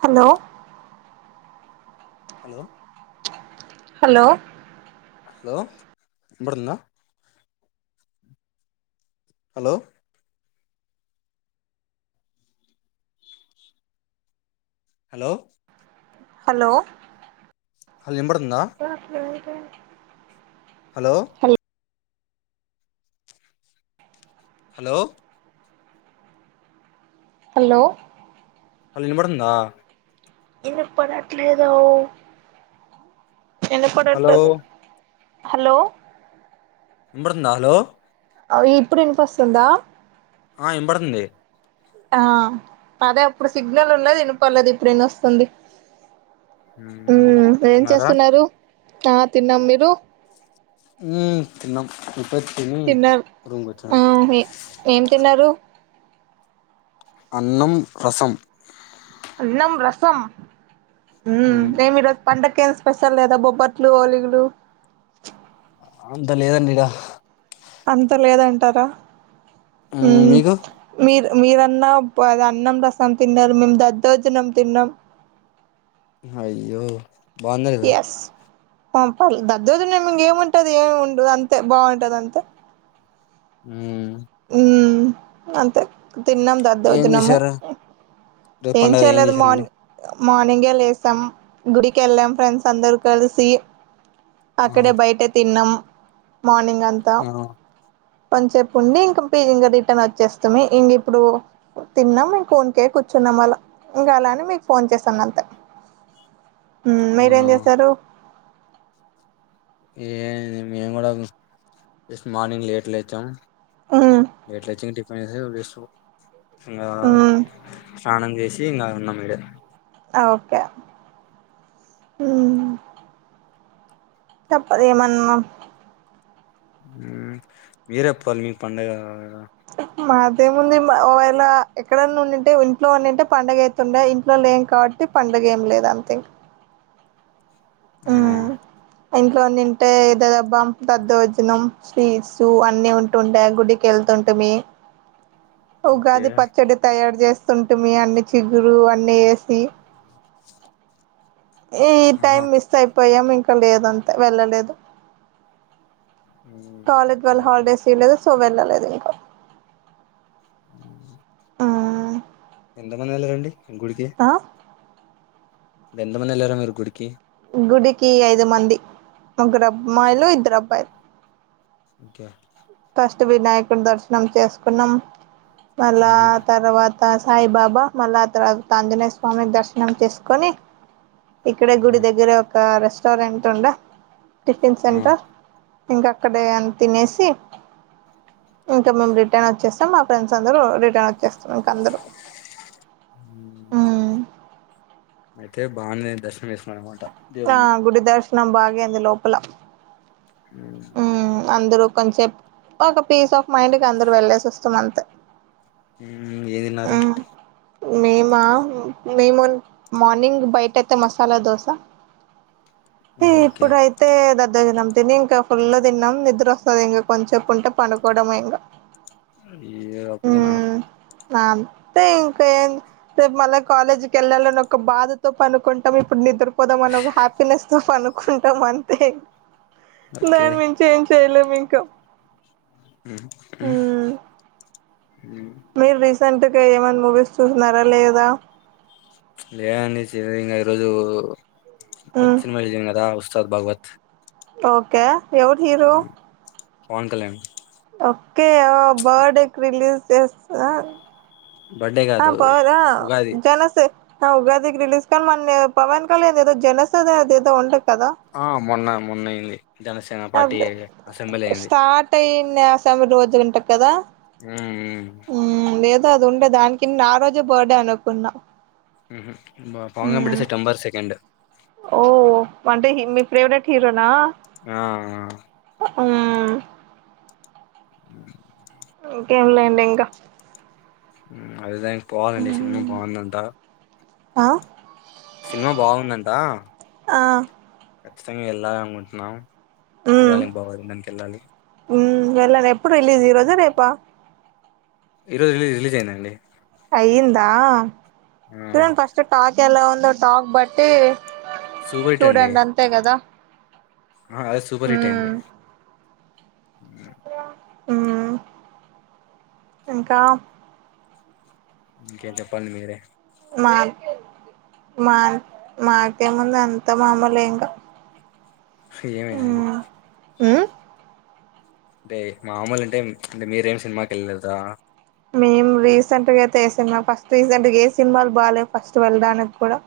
Hello hello hello hello [unintelligible] hello hello hello hello వినపడిందా హు hello hello hello అళ్ళనిబడుతుందా ఎన్న పడట్లేదు ఎన్న హలో పడట్లేదు హలో ఎనబడుతుందా నలో ఇప్పుడు ఎనిపిస్తుందా ఆ ఇనబడుతుంది ఆ అదే ఇప్పుడు సిగ్నల్ ఉండదు వినిపర్లేదు ఇప్పుడు ఎన్ని వస్తుంది హ అదే తిన్నారా ఆ తిన్నాం మీరు ఉ తిన్నాం ఇప్పుడే తిని తిన్నారు రూమ్ కొచ్చిన ఆ ఏం తిన్నారు అన్నం రసం అన్నం రసం హ మ్మ్ నమిర పండక ఏం స్పెషల్ లేదా బొబ్బట్లు హోలీగులు అంతా లేదండీ ఇడా అంత లేదంటారా హ్మ్ మ్మ్ మీకు మీరు మీరన్నా అది అన్నం రసం తిన్నారు మేము దద్దోజనం తిన్నాం అయ్యో బాగుంద లేదా తంతల్ దద్దోజనే మ ఏముంటది ఏమి ఉండదు అంతే బాగుంటది అంతే ఊమ్ మ్మ్ అంతే తిన్నాం ఏం దద్దోజనము చేశారు ఈరోజు ఏం పండగ చేయలేదు చేశారండి మార్ని మార్నింగే లేసాం గుడికి ఎళ్ళాం ఫ్రెండ్స్ అందరు కలిసి ఆ అక్కడే బయటె తిన్నాం మార్నింగ్ అంతా ఆ కొనిసేపు ఉండి కన్పి ఇంగ రిటర్న్ వచ్చేస్తిమి ఇంగిప్పుడు తిన్నాం మేము కొన్కే కూర్చున్నాం అళ్ళ ఇంకా అలా అని మీకు ఫోన్ చేసాను అంతే ఉమ్ మీరేం అవునా చేసారు ఏ మేము కూడా జస్ట్ మార్నింగ్ లేట్ లేచాం మ్మ్ లేల్టేచి ఇంటి ఇంకా మ్మ్ స్నానం చేసి ఇంకా ఉన్నాం మీడే ఓకే ఉమ్ తప్పదు ఏమన్నా ఊమ్ మీరే పోవాలి మీ పండుగ మా ఏముంది ఒకవేళ ఎక్కడైన్నా ఉండింటే ఇంట్లో ఉండుంటే పండగ అయితుండయి ఇంట్లో లేం కాబట్టి పండ ఏం లేదు అంతె ఇక అవునా ఇంట్లో ఉండింటే దదబ్బాం దద్దోజనం స్వీట్స్ అన్ని ఉంటుండే గుడికి ఎళ్తుంటిమి ఓకే ఉగాది పచ్చడి తయారు చేస్తుంటుమి అన్ని చిగురు అన్ని ఏ సి ఈ ఈ ఆహా టైం మిస్ అయిపోయాం ఇంకా లేదంతే వెళ్ళలేదు మ్మ్ కాలేజ్ ఓకే వల్ల ఓకే హాలిడేస్ ఇయలేదు సో వెళ్ళలేదు ఇంకా మ్మ్ ఎంతమందెలరండీ గుడికి ఆ ఎంతమందేళ్ళారు మీరు గుడికి గుడికి ఐదు మంది ముగ్గురు అమ్మాయిలు ఇద్దరు అబ్బాయిలు ఓకే ఫస్ట్ వినాయకుని దర్శనం చేసుకున్నాం మళ్ళా మ్మ్ తర్వా ఆ సాయి బాబా మళ్ళా తర్వాత తాంజనేయ స్వామి దర్శనం చేసుకొని ఇక్కడ గుడి ఆహా దగ్గర ఒక రెస్టారెంట్ ఉండే టిఫిన్ ఆ సెంటర్ ఇంకా అక్కడ ఏమన్న తినేసి ఇంకా మేము రిటర్న్ ఒచ్చేస్తాం మా ఫ్రెండ్స్ అందరు రిటర్న్ ఒచ్చేస్తరంట ఇంక అందరు ఊమ్ అయితే బానే దర్శనం జేసుకున్నారనమాట ఆ గుడి దర్శనం బాగైంది లోపల ఊమ్ అందరు కొంచసేప్ ఒక పీస్ ఆఫ్ మైండ్ కి అందరు వెళ్లేేసి ఒస్తాం అంతే ఊమ్ ఏ తిన్నారు మ్మ్ మేమా మేము మార్నింగ్ బయట అయితే మసాలా దోస ఈ ఆహా ఓకే ఇప్పుడు అయితే దద్దోజనం తిని ఇంకా ఫుల్ తిన్నాం నిద్ర ఒస్తది ఇంగ కొంసేపు ఉంటే పండుకోవడమే ఇంగ ఇగ అప్పుడేనా అ అంతే ఇంకేం రేపు మళ్ళా కాలేజీ కెళ్ళాలనే ఒక బాధతో పనుకుంటాం ఇప్పుడ్ నిద్రపోదామన్న ఒక హ్యాపీనెస్ తో పనుకుంటాం అంతే ఓకే దాని మించి ఏం చెయలేం ఇంకా మ్మ్ ఉమ్ మీరు రీసెంట్గా ఏమన్నా మూవీస్ చూసినారా లేదా లేదండి చి ఇంకా ఈరోజు ఉమ్ కొత్తిన మళ్దింగ్ అదా ఉస్తసాద్ భాగవత్ ఓకే ఎవడు హీరు పవన్ కళ్యాణ్ ఓకే ఆ బర్డేకి రిలీజ్ చేస్తా బర్త్డే ఆ కాదు పోవాలా ఉగాది చాలా సేపు ఆ ఉగాదికి రిలీజ్ కని మన్ పవన్ కళ్యాణ్ ఏదో జనసద అద ఏదో ఉండంట ఆ మొన్న మొన్న ఇల్లి అదే స్టార్ట్ అయింది అసెంబర్ రోజు ఉంటా కదా ఆ ఏదో అది ఉండే దానికి నే ఆ రోజే బర్డే అనుకున్నా పాంగ పెటి మ్మ్ సెప్టెంబర్ సెకండ్ ఫెవరెట్ హీరోనా ఆ మ్మ్ ఏంలే అండి ఇంకా అదే దానికి పోవాలండి సినిమా మ్మ్ బాగుందంట ఆ సినిమా బాగుందంట ఆ ఖచ్చితంగా వెళ్ళాలి అనుకుంటున్నాం మ్మ్ చూడాలి ఏం బాగుదు దానికి వెళ్ళాలి మ్మ్ వెళ్ళను ఎప్పుడు రిలీజ్ ఈ రోజా రేపా ఈ రోజు రిలీజ్ రిలీజ్ అయిందండి అయ్యిందా ఆ ఫస్ట్ టాక్ ఎలా ఉందో టాక్ బట్టి సూపర్ హిట్ అండి చూడండి అంతే కదా ఆ అదే సూపర్ హిట్ ఉమ్ అయింది ఉమ్మ్ ఇంకా ఇంకే చెప్పండి మీరే మా మా మాకే ముందు అంత మామూలు ఇంకా ఏమైందండి ఉమ్మ్ అంటే మామూలు అంటే అంటే మీరేమి సినిమాకి వెళ్ళలేదా మేమ్ రీసెంట్గా అయితే ఏ సినిమా ఫస్ట్ రీసెంట్ ఏ సినిమాలు బాలేవు ఫస్ట్ వెళ్ళడానికి కూడా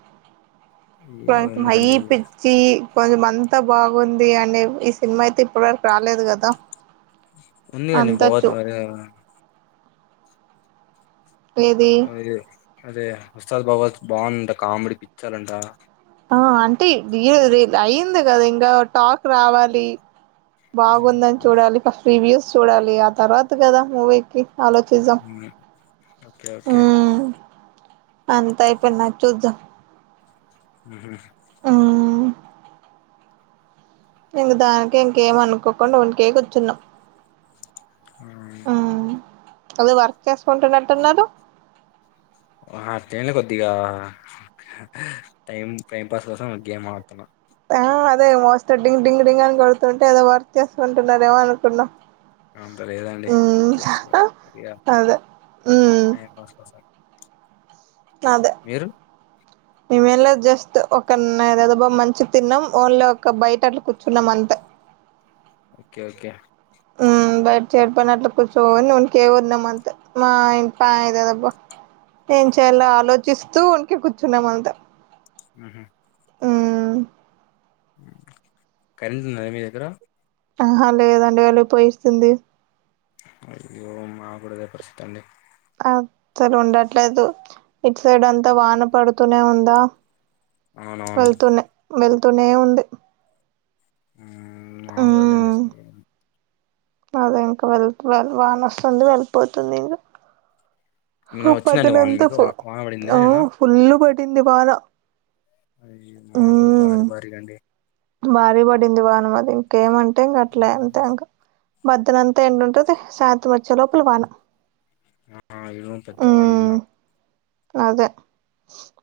అయ్యో హై ఎందుకండి పిచ్చి కొంచం అంతా బాగుంది అని ఈ సినిమా అయితే ఇప్పటి వరకు రాలేదు కదా ఉంది అన్ని అంతా బత చూ మ ఏది అది అదే ఉస్తాద్ బబద్ బాగుందంట కామెడీ పిక్చర్ అంట ఆ అంటే అయింది కదా ఇంకా టాక్ రావాలి బాగుందని చూడాలి ఫస్ట్ రివ్యూస్ చూడాలి ఆ తర్వాత కదా మూవీకి ఆలోసిద్దాం ఉమ్, ఓకే ఓకే అంతా అయి పోయినాక చూద్దాం ఆ ఉమ్ ఇంక దానికే ఇంకేమ అనుకోకుండా ఉంటికే కూర్చున్నాం అ ఏదో వర్క్ చేసుకుంటున్నట్టున్నారు అట్లేం లే కొద్దిగా టైం టైం పాస్ కోసం గేమ్ ఆడుతున్నా ఆ అదే మోస్త డింగ్ డింగ్ డింగ్ అని కొడుతుంటే ఏదో వర్క్ చేసుకుంటున్నారేమో అనుకున్నాం అంత లేదండి ఉమ్ జస్ట్గా అదే ఉమ్ టైం పాస్ కోసం అదే మీరు ఇ మేలో జస్ట్ ఒక ఏదదో బా మంచి తిన్నాం ఓన్లీ ఒక బయట అట్లా కూర్చున్నాం అంతా అ ఓకే ఓకే ఆ బయట చెడిపోయినట్లు కూర్చో నుకే ఉన్నామ అంత మా ఇం పాయదదబ్బ ఏం చేయాల ఆలోచిస్తూ ఉంటికే కూర్చున్నామ అంతా ఆహ ఆ కరెంట్ ఉన్నద మీ దగ్గర ఆహా లేదండి వెళ్లి పోయిస్తుంది అయ్యో మా కూడ అదే పరిస్థితి అండి అసలు ఉండట్లేదు ఇటు సైడ్ అంతా వాన ఉమ్, పడుతూనే ఉందా అవునవును వెళ్తూనే వెళ్తూనే ఉంది మా కూడా అదే ఉమ్ అండి సేమ్ అదే ఇంకా వె వాన వస్తుంది వెళ్ళిపోతుంది ఇంకా నిన్న వచ్చిందండి వాన పోదునంతా మీకు ఫు వా- వాన పడిందా ఆ నిన్న ఫుల్లు పడింది వాన అయి మా కూడా భారీ ఉమ్ భారీ గాండి భారీ పడింది వానమది ఇంకేమంటే ఇంక అట్లా అంతే ఇంక మధ్యాహ్నం అంతా ఎండ ఉంటది సాయంత్రం వచ్చ లోపల వాన ఆ ఇడ కూడా ఉమ్ పెద్దవాన్నా అదే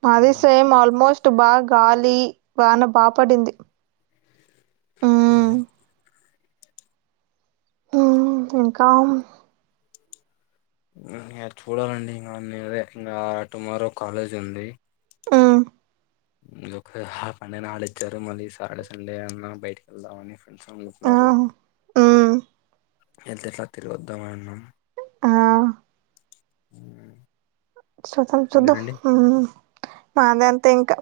మాది సేమ్ ఆల్మోస్ట్ బాగా గాలి వాన బాపడింది. అ ఇంకా చూడాలండి ఇంకా న ఇంకా టుమారో కాలేజ్ ఉంది ఇ ఒకకా హాలిడే ఇచ్చారు మళ్ళీ సాడే సండే అన్నా బయటకి వెళ్దామని ఫ్రెండ్స్ ఆ అనుకుంటున్నారు ఉమ్ వెళ్తే ఎట్లా తిరిగోద్దామ అన్నాం ఆ హ సుతాం సుద్దము మాదంతా ఇంకా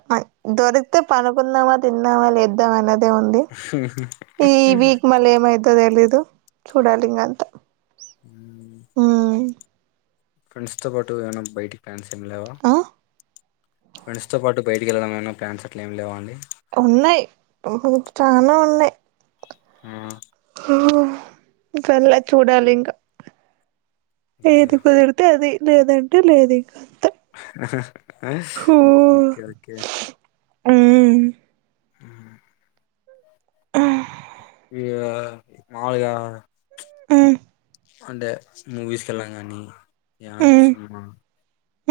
దొరికితే పనుకుందామా తిందామా లేద్దామ అనేది ఇదే ఉంది ఈ వీక్ మళ ఏమైద్దది తెలిదు చూడాలింగా అంతే హ అ ఫ్రెండ్స్ తో పాటు ఏమన్న బయటికి ప్లాన్స్ ఏం లేవా ఆ ఫ్రెండ్స్ తో పాటు బయటి పిల్ల ఏమన్న్యాట్ సర్ట్ ఏమి లే అండి ఉన్నాయి్ చానా ఉన్నాయి్ ఆ వెల్ల చూడాలి ఇంకా ఓకే ఏది కుదిరితే అది లేదంటే లేదు ఇక ఓకే ఓకే ఇ మాలుగా అంటే మూవీస్కి వెళ్ళాం కానీ ఏ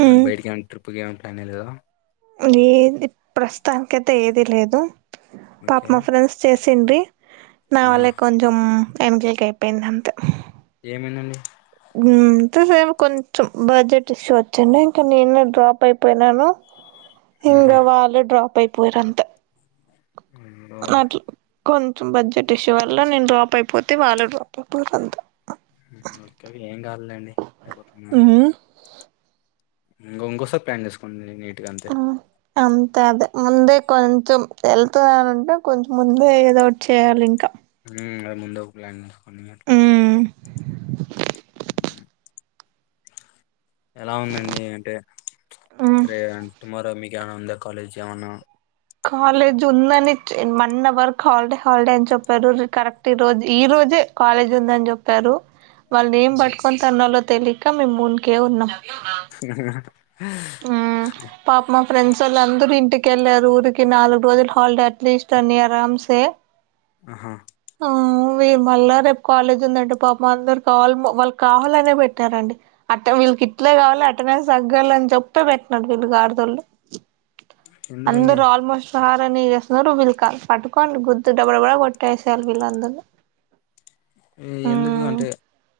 ఏమనా బయటకి ఏమనా ట్రిప్కి ఏమైనా ప్లాన్ అయ్యలేదో ఈ ప్రస్తుతానికైతే ఏదిీ లేదు పాప ఓకే మా ఫ్రెండ్స్ చేసిండ్రి నా ఆహా వాళ్ళ కొంచెం ఎంజక్ అయిపోయింది అంతా ఏమైందండి అంతే సార్ కొంచెం బడ్జెట్ ఇష్యూ వచ్చిడి ఇంకా నేను డ్రాప్ అయిపోయినాను ఇంగ ఆహా వాళ్ళ డ్రాప్ అయిపోయరంత అయ్యో అట్ కొంచెం బడ్జెట్ ఇష్యూ వల్ల నేను డ్రాప్ అయిపోతే వాళ్ళు డ్రాప్ అయిపోారు అంత ఓకే ఏం కావలేండి అయిపోతున్నాని ఇం ఇంకోసారి ప్లాన్ చేసుకోంండి నీట్ గా అంతే అంతే అదే ముందే కొంచెం వెళ్తున్ననంటే కొంచం ముందే ఏదో ఒకటి చేయాలి ఇంకా ముందు ఒక ప్లాన్ చేసుకొని అట్లా మ్మ్ ఉమ్. ఎలా ఉందండి అంటే రే టుమారో మీకు జనం ఉందా కాలేజ్ జవన్నా కాలేజ్ ఉందని వన్ అవర్క్ హాలిడే హాలిడే అని చెప్పారు కరెక్ట్ ఈ రోజు ఈ రోజు జే కాలేజ్ ఉందని చెప్పారు వాళ్ళు ఏం పట్టుకొని తన్నాలో తెలియక మేము మున్కే ఉన్నాం ఆ పాప మా ఫ్రెండ్స్ ఎల్ అందరు ఇంటికి వెళ్ారు ఊరికి నాలుగు రోజులు హాలల్డే అట్లీస్ట్ అని అరసే ఆహా ఆ మళ్ళా రేపు కాలేజ్ ఉందండి పాప అందరు కావాల వాళ్ళు కావాలనే పెట్టారండి అ వీళ్ళకి ఇట్లే కావాలి అటండెస్ తగ్గాల అని చెప్ప త్త పెట్టినడు వీళ్ళు గారదోళ్లు ఎందుకండి అందరు ఆల్మోస్ట్ హారాన్ని చేస్తున్నారుిలు కా పటుకోండి గుద్దు డబ్బడ కూడా కొట్టేసయాలి వీళ్ళందరుని ఎందుకు అంటే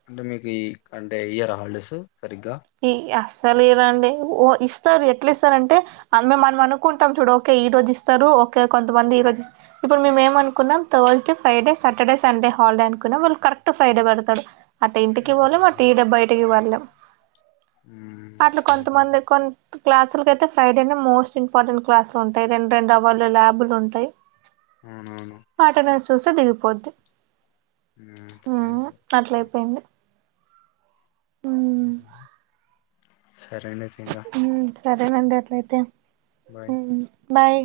అంటే మీకు ఈ అంటే ఇయర్ హాలిడేస్ సరిగ్గా ఏ అస్ సర ఇవండి ఓ ఇస్తారు ఎట్లా ఇస్తారు అంటే అ మేము మనం అనుకుంటాం చూడు ఓకే ఈ రోజు ఇస్తారు ఓకే కొంతమంది ఈ రోజు ఇప్పుడు మేేమ అనుకున్నాం Thursday Friday Saturday Sunday holiday అనుకున్నాంళ కరెక్ట్ ఫ్రైడే పడతాడు అటు ఇంటికి పోలేం అటు ఈ డబ్బా బటికి పళ్లేం హ్మ్ అట్లా కొంతమంది సరిపోయింది కొంత క్లాస్ అసలుకైతే ఫ్రైడేనే మోస్ట్ ఇంపార్టెట్ క్లాస్లు ఉంటాయి రెం రెండు అవర్లు ల్యాులు ఉంటాయి అవునవును మాటన చూస దిగిపోద్ది అట్ల ఆ అయిపోయింది హ సరైన తంగా సదే మడిట్ల అయితే బాయ్